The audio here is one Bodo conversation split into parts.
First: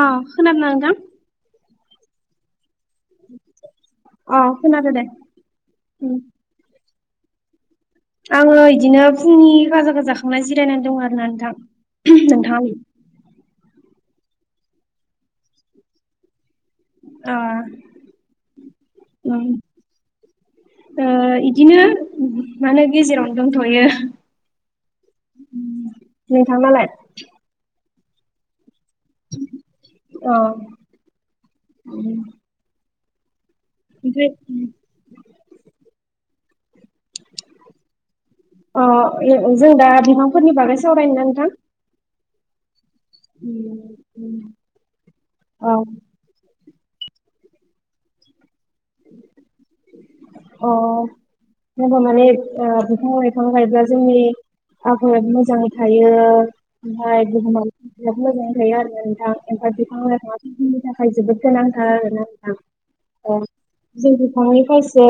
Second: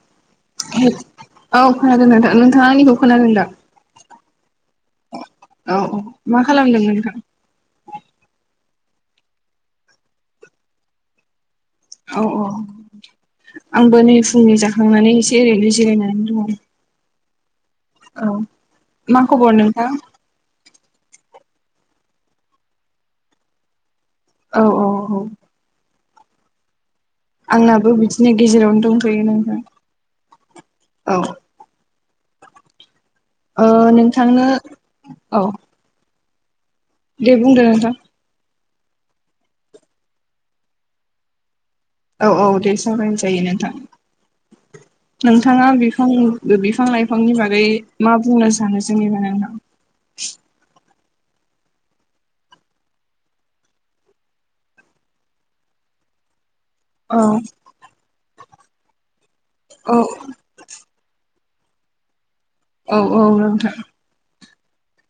अ खोनादोंना नोंथां? औ खोनादों नोंथां नोंथाङा आंनिखौ खोनादोंदा? खोनादों दे। औ औ उम मा खालामदों नोंथां? आङो बिदिनो फुंनि खाजा खौ जाखांनाय जिरायनानै दं आरोना नोंथां। औ औ नोंथाङालाय? आंबो नै फुंनि जाखांनानै एसे ओरैनो जिरायनानै दङ। ओ औ मा खबर नोंथां? औ इदिनो म होनो गेजेरावनो दंथ'यो। औ औ औ। नोंथांनालाय? आंनाबो बिदिनो गेजेरावनो दंफैयो नोंथां। औ। उम- ओ नोंथांनो औ। देबुं दो नोंथां। अ जों दा बिफांफोरनि बागै सावरायनो नोंथां? औ औ दे सावरायनो जायो नोंथां। नोंथाङा औ बिफां बिफां लाइफांनि बारै मा बुंनो सानो जेननिबा नोंनाव? जोंङो माने बिफां बिइफां गायब्ला जोंनि आबाद मोजाङै थायो। औ ओमफ्राय बुहुमाव बि मोजाङै थायो आरो नोंथां ओमफ्राय औ बिफां लाइफांनि थाखाय जोबोद। गोनांथार आरो ना? औ औ औ। बिफांनिफ्रायसो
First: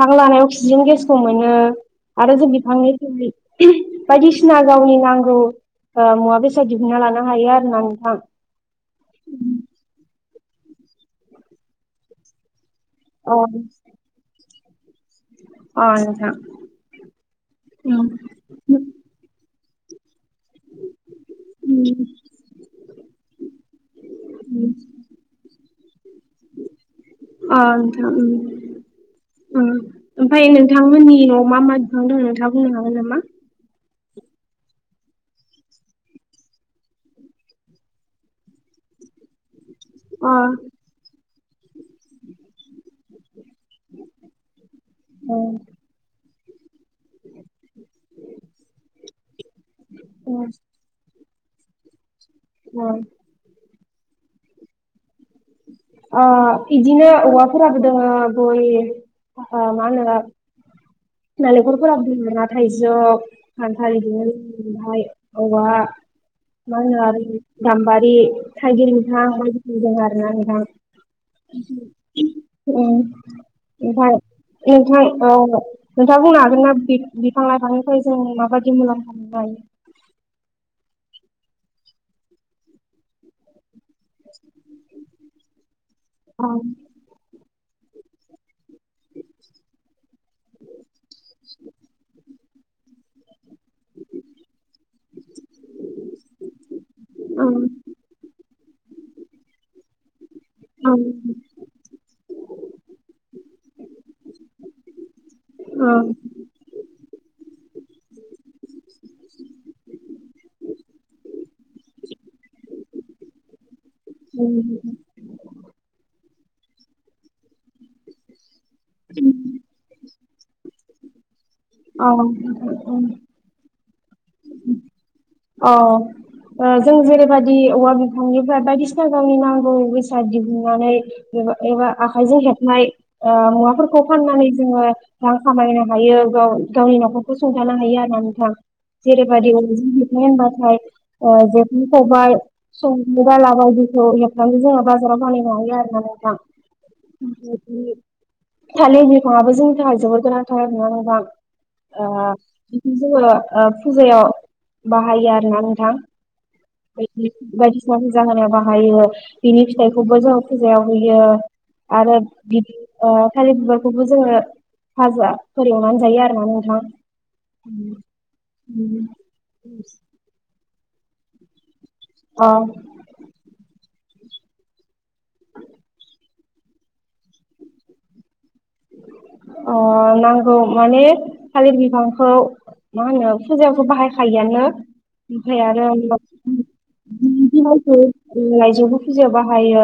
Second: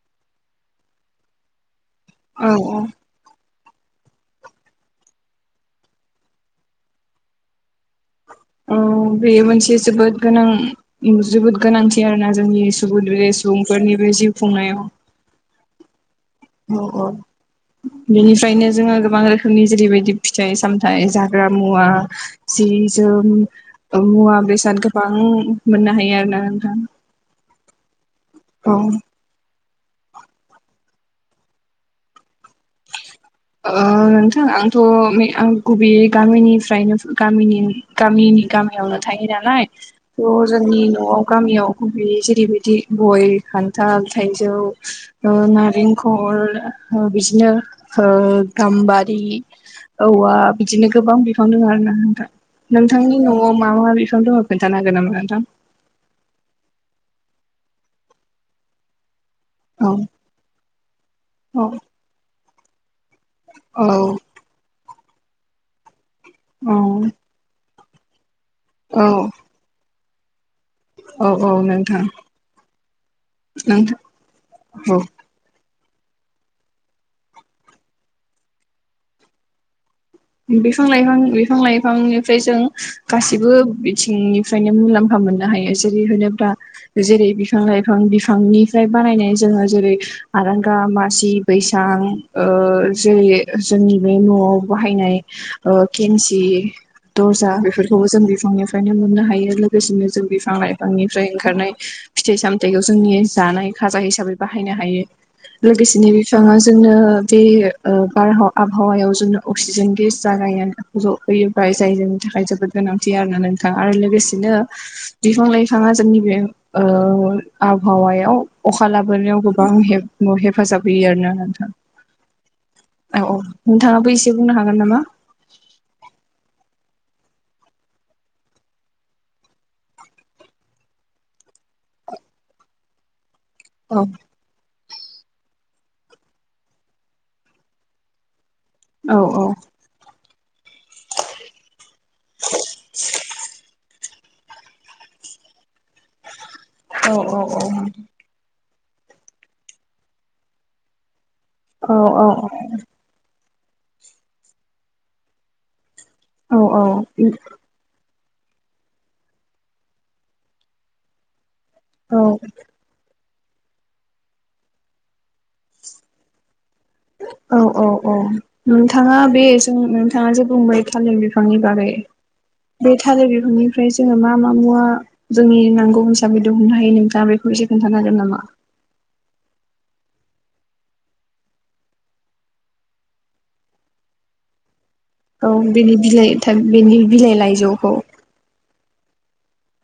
हां लानाय अक्सिजेन गेसखौ मोनो। आरो औ जों औ बिफांनिफ्राय बायदिसिना गावनि नांगौ मुवा बेसाद दिहुनन्ना लानो हायो आरो ना नोंथां। औ। बेयो मोनसे जोबोद गोनां जोबोद गोनांथि आरोना जोंनि [unintelligible] अ सुबुंफोरनिबो जिउ खुंनायाव अ नोंथां। औ औ उम बेनिफ्रायनो जोङो गोबां रोखोमनि जेरैबायदि फिथाइ सामथाइ जाग्रा मुवा उम जि जोम मुवा उम बेसाद गोबां मोननो हायो आरो ना नोंथां अ नोंथां उम औ ओमफ्राय नोंथांमोननि न'आव मा मा बिफां दं नोंथाङा बुंनो हागोन नामा ओ नोंथां आंथ' आं गुबैयै गामिनिफ्रायनो गामनि गामिनि गामि नो थायो नालाय अ थ' जोंनि न'आव गामियाव गुबैयै जेरैबायदि गय खान्थाल थाइजौ अ नारेंखल ओ बिदिनो गाम्बारि अ औवा बिदिनो गोबां बि बिफां दं आर नाथा अ नोंथांनि न'आव मा मा बिफां दङ खोनन्थानो हागोन नामा नोंथां आ बिदिनो औवाफोराबोदों बय हो मा औ होनो औ नालेंखरफोर बुंङ ना थाइजौ खान्थाालदिनो ओमफ्राय औवा औ मा होनो आरो गाम्बारि थाइगिर औ बिफां मायदि मोजां आरो ना औ औ नोंथां उ नोंथां औ नोंथाङा बुंनो हागोन ना बिफां लाइफांनिफ्राय जों माबायदि मुलाम्फा लायो बिफां लाइफां बिफां लाइफांनिफ्राय जों गासिबो थिंनिफ्रायनो मुलाम्फा मोननो हायो जेरै औ होनोब्ला जेरै बिफां लाइफां बिफांनि बानायनाय जोङो जेरै आरांगा मासि बैसां जेरै जोंनि बे न'आव बाहायनाय केमसि औ दर्जा बेफोरखौबो जों बिफांनिफ्रायनो मोननो हायो लोगोसेनो बिफां औ लाइफांनि फ्राय ओंखारनाय फिथाय सामथाय फिथाइखौ जोंनि जानाय खाजा हिसाबै बाहायनो हायो औ लोगोसेनो बिफाङा जोंनो बे बार आबहावायाव जों अक्सिजेन गेस जागाय जफैयोबाय जाय जनि थाखाय जोबोद गोनांथि आरोना नोंथाङा आरो लोगोसे औ बिदिनो बिफां लाइफाङा जोंनि बे आबहावायाव अखा लाबोनायाव गोबां हेफाजाब होयो आर ना औ नोंथाङा बोसे ए बुंनो हागोन नामा औ ओ जों जेरैबायदि औवा बिफांनिफ्राय बायदिसिना गावनि नांगौ बेसाद दिहुननानै एबा आखायजों हेबनाय औ मुवाफोरखौ फाननानै जोङो रां खामायनो हायो गाव गावनि न'खरखौ संथानो हायो आर ना नोंथां औ जेरैबादि [unintelligible] होनबाथाय [unintelligible] बाजाराव फानहैनो हायो आरोना नोंथां औ औ औ थालिर बिफाङआबो जोंनि थाखाय जोबोर गोनांथार मुवा होनोबा औ बिखौ जोङो फुजायाव बाहायो आरोना नोंथां [unintelligible] फुजा होनो बाहायो बिनि फिथाइखौबो जों फुजायाव होयो आरो औ बिदि थालिर बिबारखौबो जोङो फाजा फोरोंनानै जायो आरो ना नोंथां औ औ औ नोंथाङा बे जों नोंथाङा जे बुंबाय थालिर बिफांनि बारै अ बे थालिर बिफांनि ओमफ्राय जोङो मा मा मुवा जोंनि नांगौ हिसाबै दिहुननो हायो नोंथाङा बेखौ एससे खोन्थानो हागोन नामा अ नांगौ माने थालिर बिफांखौ मा होनो फुजाखौ बाहायखायोआनो औ ओमफ्राय आरो बेनि बिलाइ बेनि बिलाइ लाइजौखौ [unintelligible] लाइजौबो फुजायाव बाहायो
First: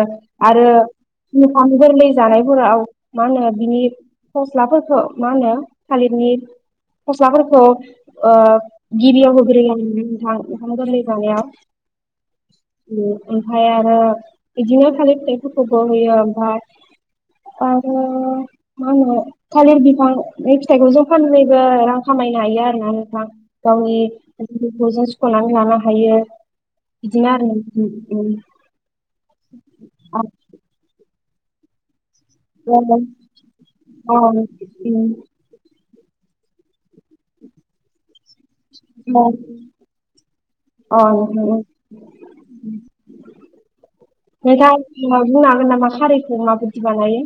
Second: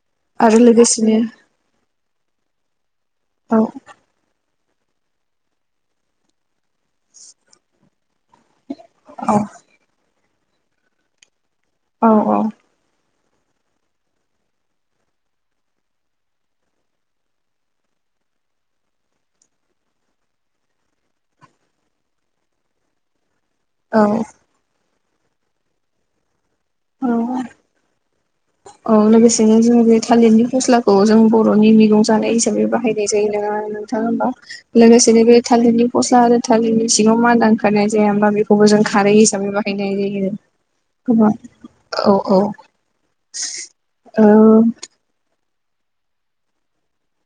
आरो ओंखाम गोरलै जानायफोराव मा औ [unintelligible] फस्लाफोरखौ मा होनो थालिरनि फस्लाफोरखौ ओ औ गिबियाव होग्रोयो आरो ना नोंथां ओंखाम गोरलै जानायाव ‌। औ औ। ओमफ्राय आरो बिदिनो थालिर फिथाइफोरखौबो होयो ओमफ्राय आरो मा होनो थालिर बिफां फिथाइखौ जों फाननानैबो रां खामायनो हायो आरो ना नोंथां। गावनि औ [unintelligible] सुख'नानै लानो हायो। बिदिनो आरो [unintelligible] औ लोगोसेनो जों बे थालिरनि फस्लाखौ जों बर'नि मैगं जानाय हिसाबै आरो बाहायनाय जायो नङा नोंथा अ होनबा लोगोसेनो बे थालिरनि फस्ला आरो थालिरनि सिङाव मादा ओंखारनाय जाया होनबा बेखौबो जों खारै नोंथां हिसाबै बाहायनाय जायो। अ खोमा नोंथां औ औ। औ नोंथाङा [unintelligible] बुंनो हागोन नामा खारैखौ माबायदि बानायो?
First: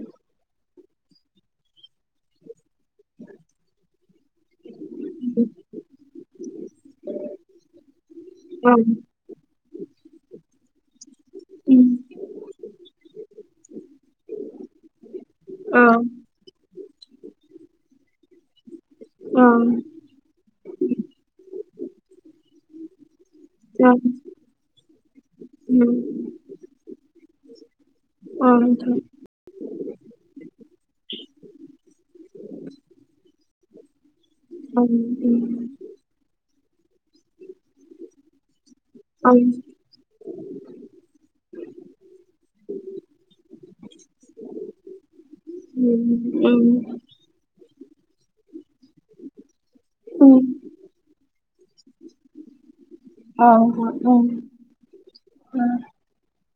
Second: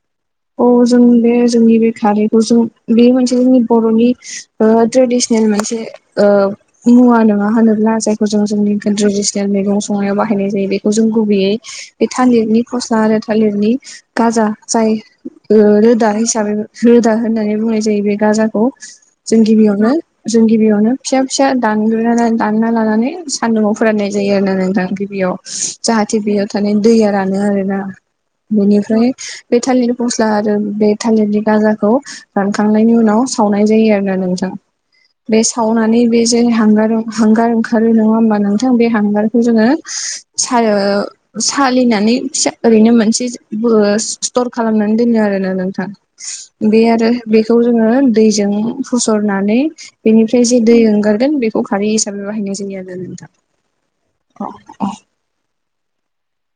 औ जों बे जोंनि बे खारैखौ जों बे मोनसे जोंनि बर'नि ओ ट्रेडिसनेल मोनसे ओ मुवा नोङा होनोब्ला? [unintelligible] जायखौ जों जोंनि ओं ट्रेडिसनेल मैगं संनायाव बाहायनाय जायो बेखौ जों गुबैयै उम बे थालिरनि फस्ला आरो थालिरनि गाजा जाय ओ ओं रोदा हिसाबै रोदा होननानै बुंनाय जायो बे गाजाखौ। [inaudible] जों गिबियावनो जों गिबियावनो फिसा फिसा दानग्रोनानै दानना लानानै सान्दुंङाव ओं फोराननाय जायो। आरोना नोंथां गिबियाव उम जाहाथे बेयो थालिरनि दैआ रानो आरोना। ओं नोंथां बेनिफ्राय बे थालिर फस्ला आरो बे थालिरनि गाजाखौ रानखांनायनि उनाव सावनाय जायो आरो। ना नोंथां ओं बे उम सावनानै बे जे हांगार हांगार ओंखारो नङा होनबा? थां बे ओं हांगारखौ जोङो सा ओ सालिनानै फिसा ओरैनो मोनसे बो स्टर खालामनानै दोनो आरोना नोंथां उम उम बे आरो बेखौ जोङो दैजों फसरनानानै ओं बेनिफ्राय जि दै ओंखारगोन बेखौ खौ खारै हिसाबै बाहायनाय जायो आरो ‌। औ [unintelligible] नोंथां अ ओं अ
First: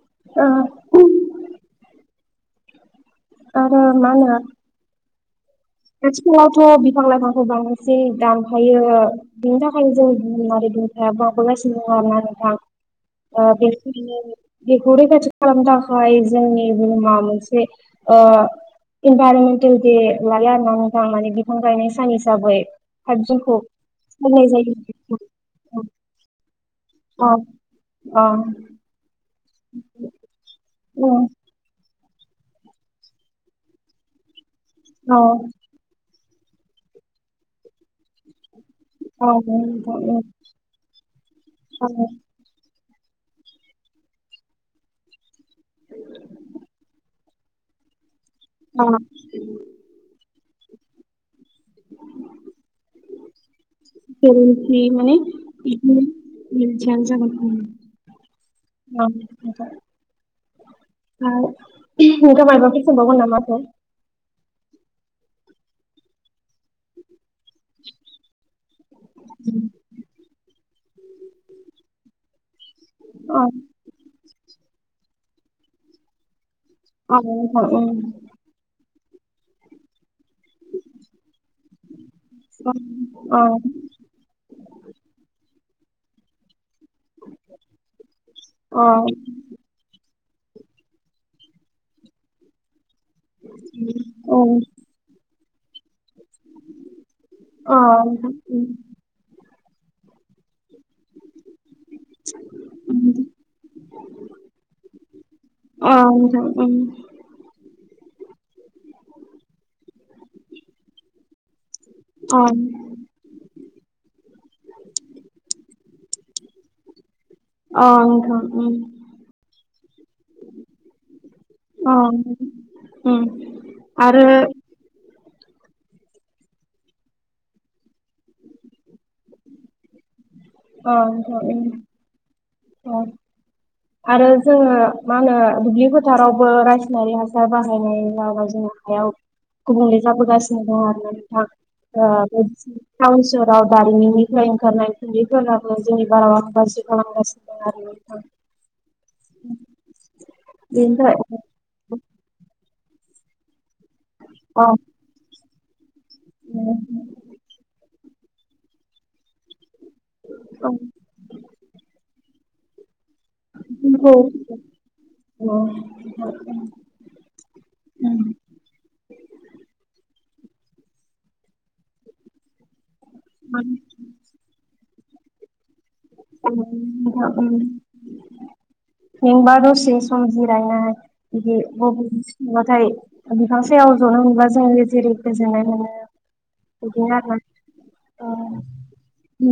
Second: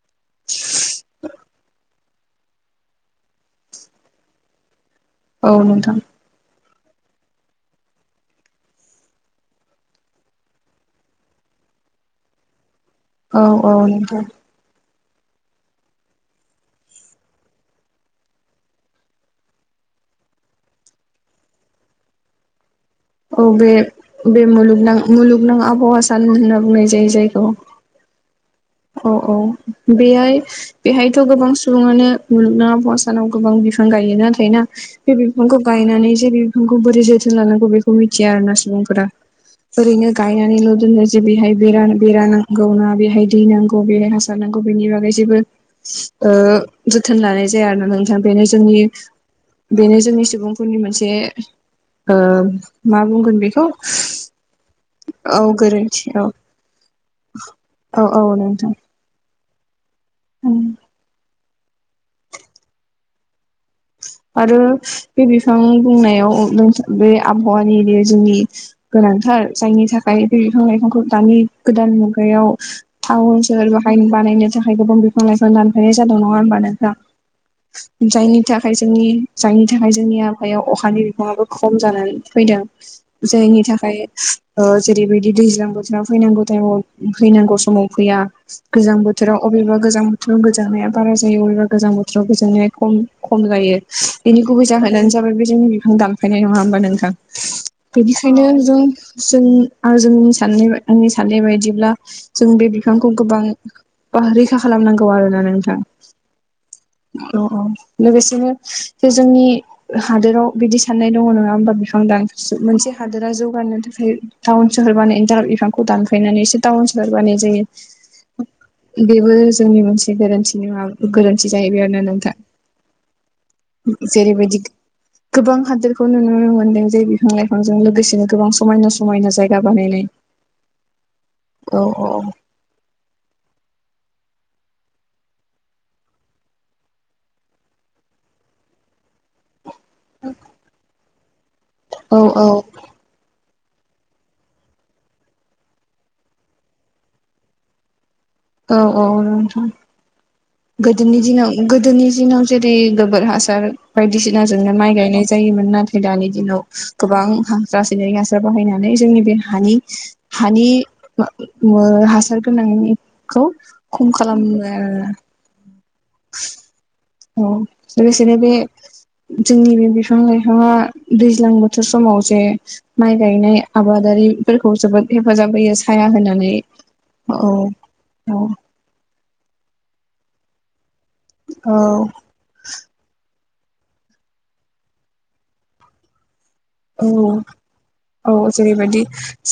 [unintelligible] आरो मा होनो औ नोंथां। थ' बिफां लाइफांखौ बांसिन दानफायो बिनि थाखायनो जों औ औ नोंथां [unintelligible] [unintelligible] खौ रैखाथि खालामनो थाखाय जोंनि बुहुमा मोनसे ओ इनभाइरमेन्टेल दे लायो आरो ना नोंथां माने बिफां गायनाय सान हिसाबै। फाइभ औ जुनखौ बे बे फालिनाय जायो मुलुगनां मुलुगनां आबहावा सान होनना बुंनाय जायो। [unintelligible] औ जायखौ औ औ औ बेहाय औ बेहायथ' गोबां सुबुं ङानो मुलुगनां सानाव गोबां बिफां गायो नाथाय ना बे औ बिफांखौ गायनानै बे बिफांखौ बोरै जोथोन लानांगौ बेखौ मिथिया आरो ना सुबुं फोरा औ ओरैनो गायनानैल' दोनो जे बेहाय बेरा बेरा नांगौना बेहाय दै नांगौ बे हासार नांगौ बेनि बागै जेबो जोथोन ओ लानाय जाया आरो ना नोंथां। दा बेनो जोंनि बेनो जोंनि सुबुंफोरनि मोनसे ओ मा बुंगोन बेखौ गोरोन्थि माने औ गोरोन्थि औ औ [unintelligible] [unintelligible] ओम। [unintelligible] नोंथांआ मायबाफोर सोंबावगोन नामा हो? आरो बे बिफां बुंनायाव बे आबहावानि बे जोंनि गोनांथार जायनि थाखाय बे बिफां लाइफांखौ दानि गोदान मुगायाव अ टाउन सोहर बाहाय बानायनो थाखाय गोबां बि फां लायफां दानफायनाय जादों नङा होनोमबा नोंथां। अ नोंथां उम जायनि थाखाय जोंनि जायनि थाखाय जोंनिया हायाव अखानि बिबाङाबो खम जानानै फैदों, अ अ जायनि थाखाय ओ जेरैबायदि दैज्लां बो फैनांगौ टाइम फैनांगौ समाव फैया अ गोजां बोथोराव अबेबा गोजां गोजानायनाया बारा जायो अबेबा गोजां बोथोराव गोजांनाया खम खम जायो बिनि उम गुबै जाहोनानो जाबाय बे जोंनि बिफां दान फायनाय नङा होमबा नोंथां, अ बेनिखायनो जों जों जोंनि साननाय आंनि साननाय बायदिब्ला जों बे बिफांखौ गोबां रैखा खालामनांगौ आरोना नोंथां। अ नोंथां उम औ औ लोगोसेनो जे जोंनि हादोराव बिदि साननाय दङ नङा होमबा अ [inaudible] मोनसे हादोरा जौगानो थाखाय टाउन सहर बानायनो थाखाय बिफांखौ दानफायनानैसो टाउन बानायनाय अ नोंथां जायो उम बेबो जोंनि मोनसे गोरोन्थि [inaudible] गोरोन्थि जाहैबाय आरो अ ना नोंथां। उम आरो जेरैबायदि गोबां हादोरखौ नुनो मोनदों जे बिफां लाइफांजों लोगोसेनो गोबां समायना समायना जायगा बानायनाय औ नोंथां औ औ आरो जोङो मा होनो दुब्लि फोथारावबो रासायनारि हासार बाहायनाय जाबाय जोङो गुबुंले जाबोगासिनो दं आरो नोंथां औ औ ओ टाउन स राव दारिमिननिफ्राय ओंखारनाय खुन्दैफोराबो जोंनि बारहावा खौ गाज्रि खालामगासिनो दं आरोना नोंथां। औ औ नोंथां बेनिफ्राय गोदोनि दिनाव अ गोदोनि दिनाव जे दै गोबोर हासार अ, बायदिसिनाजोंनो माइ गायनाय जायोमोन नाथा दानि दिनाव गोबां रासायनारि हासार बाहायनानै जोंनि बे हानि हानि अ, ओ हासार गोनांनि खौ खम खालामो जोंखौ आरो [inaudible] अ' लोगोसेनो बे जोंनि बे बिफ बिफां लाइफाङा दैज्लां बोथोर समाव जे माइ गायनाय आबादारिफोरखौ जोबोद हेफाजाब होयो साया होनानै औ औ मेंबा दसे सम जिरायनाय बिदि औ [inaudible] बिफां सायाव ज'नो मोनब्ला जोंङो जेरै गोजोननाय मोनो औ बिदिनो आरोना अ औ जेरैबायदि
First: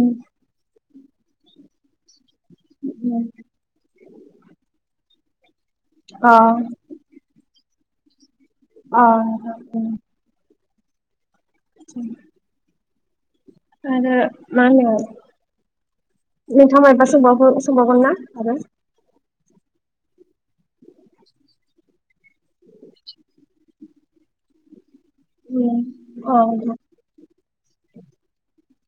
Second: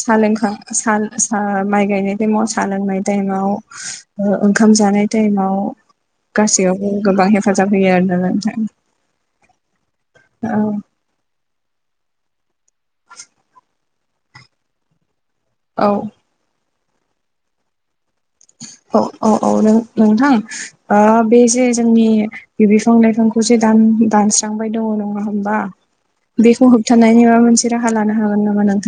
साहा लोंखां सा सा माइ गायनाय टाइमाव सा लोंनाय टाइमाव ओ ओंखाम जानाय टाइमाव गासैयावबो गोबां हेफाजाब होयो आरो नोंथां ओम ओम [inaudible] आरो मा होनो औ नोंथांआ मायबा सोंबावगोन सोंबावगोन ना आरो? नोंथां औ औ औ नों नोंथां बे जे जोंनि बि बिफां लाइफांखौ जे दान दानस्रांबाय दङ नङा होमबा अ बेखौ होबथानायनि माबा मोनसे राहा लानो हागोन नामा नों?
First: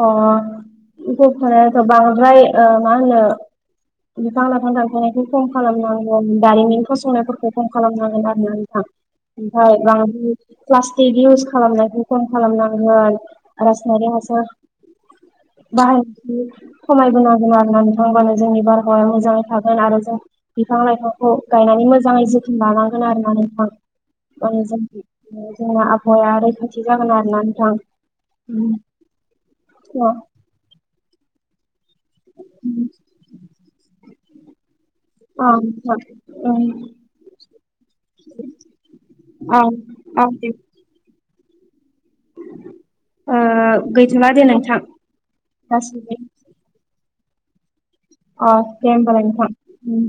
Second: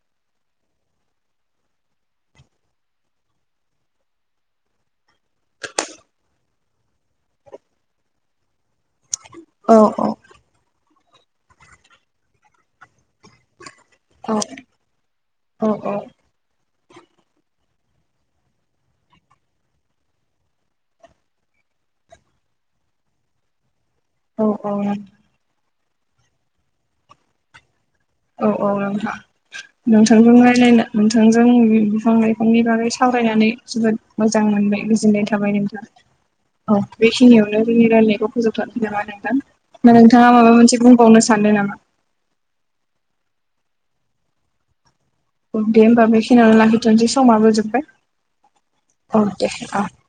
अ' [inaudible] बांद्राय मा होनो? बिफां लाइफां दानफायनायखौ खम खालामनांगोन दारिमिन फसंनायफोरखौ खम खालामनांगोन आरोना नोंथां। ओमफ्राय औ बांद्राय प्लास्टिक इउस खालामनायखौ खम खालामनांगोन नायरि औ हासार औ औ बाय खमायबोनांगोन आरो ना नोंथांबानो जोंनि बारहावाया मोजाङै थागोन आरो जों बिफां लाइफांखौ गायनानै मोजाङै जोथोन लानांगोन आरो ना नोंथां। औ आरो जों जोंना आबहावाया रैखाथि जागोन आरोना नोंथां औ औ नोंथां नोंथांजोंहाय नायनो नोंथांजों बिफां लाइफांनि बागै सावरायनानै जोबोद मोजां मोनबाय गोजोननाय थाबाय नोंथां औ बेखिनियावनो जोंनि रायलायनायखौ फोजोबथारनोसै नामा ओ नोंथां दा नोंथाङा माबा मोनसे बुंबावनो सान सन्दों नामा ओ गैथ'ला दे नोंथां औ दे होमबा गासिबो बेखिनियावानो लाखिथ'नोसै समाबो जोब्बाय अ दे अ होमबालाय दे अ नोंथां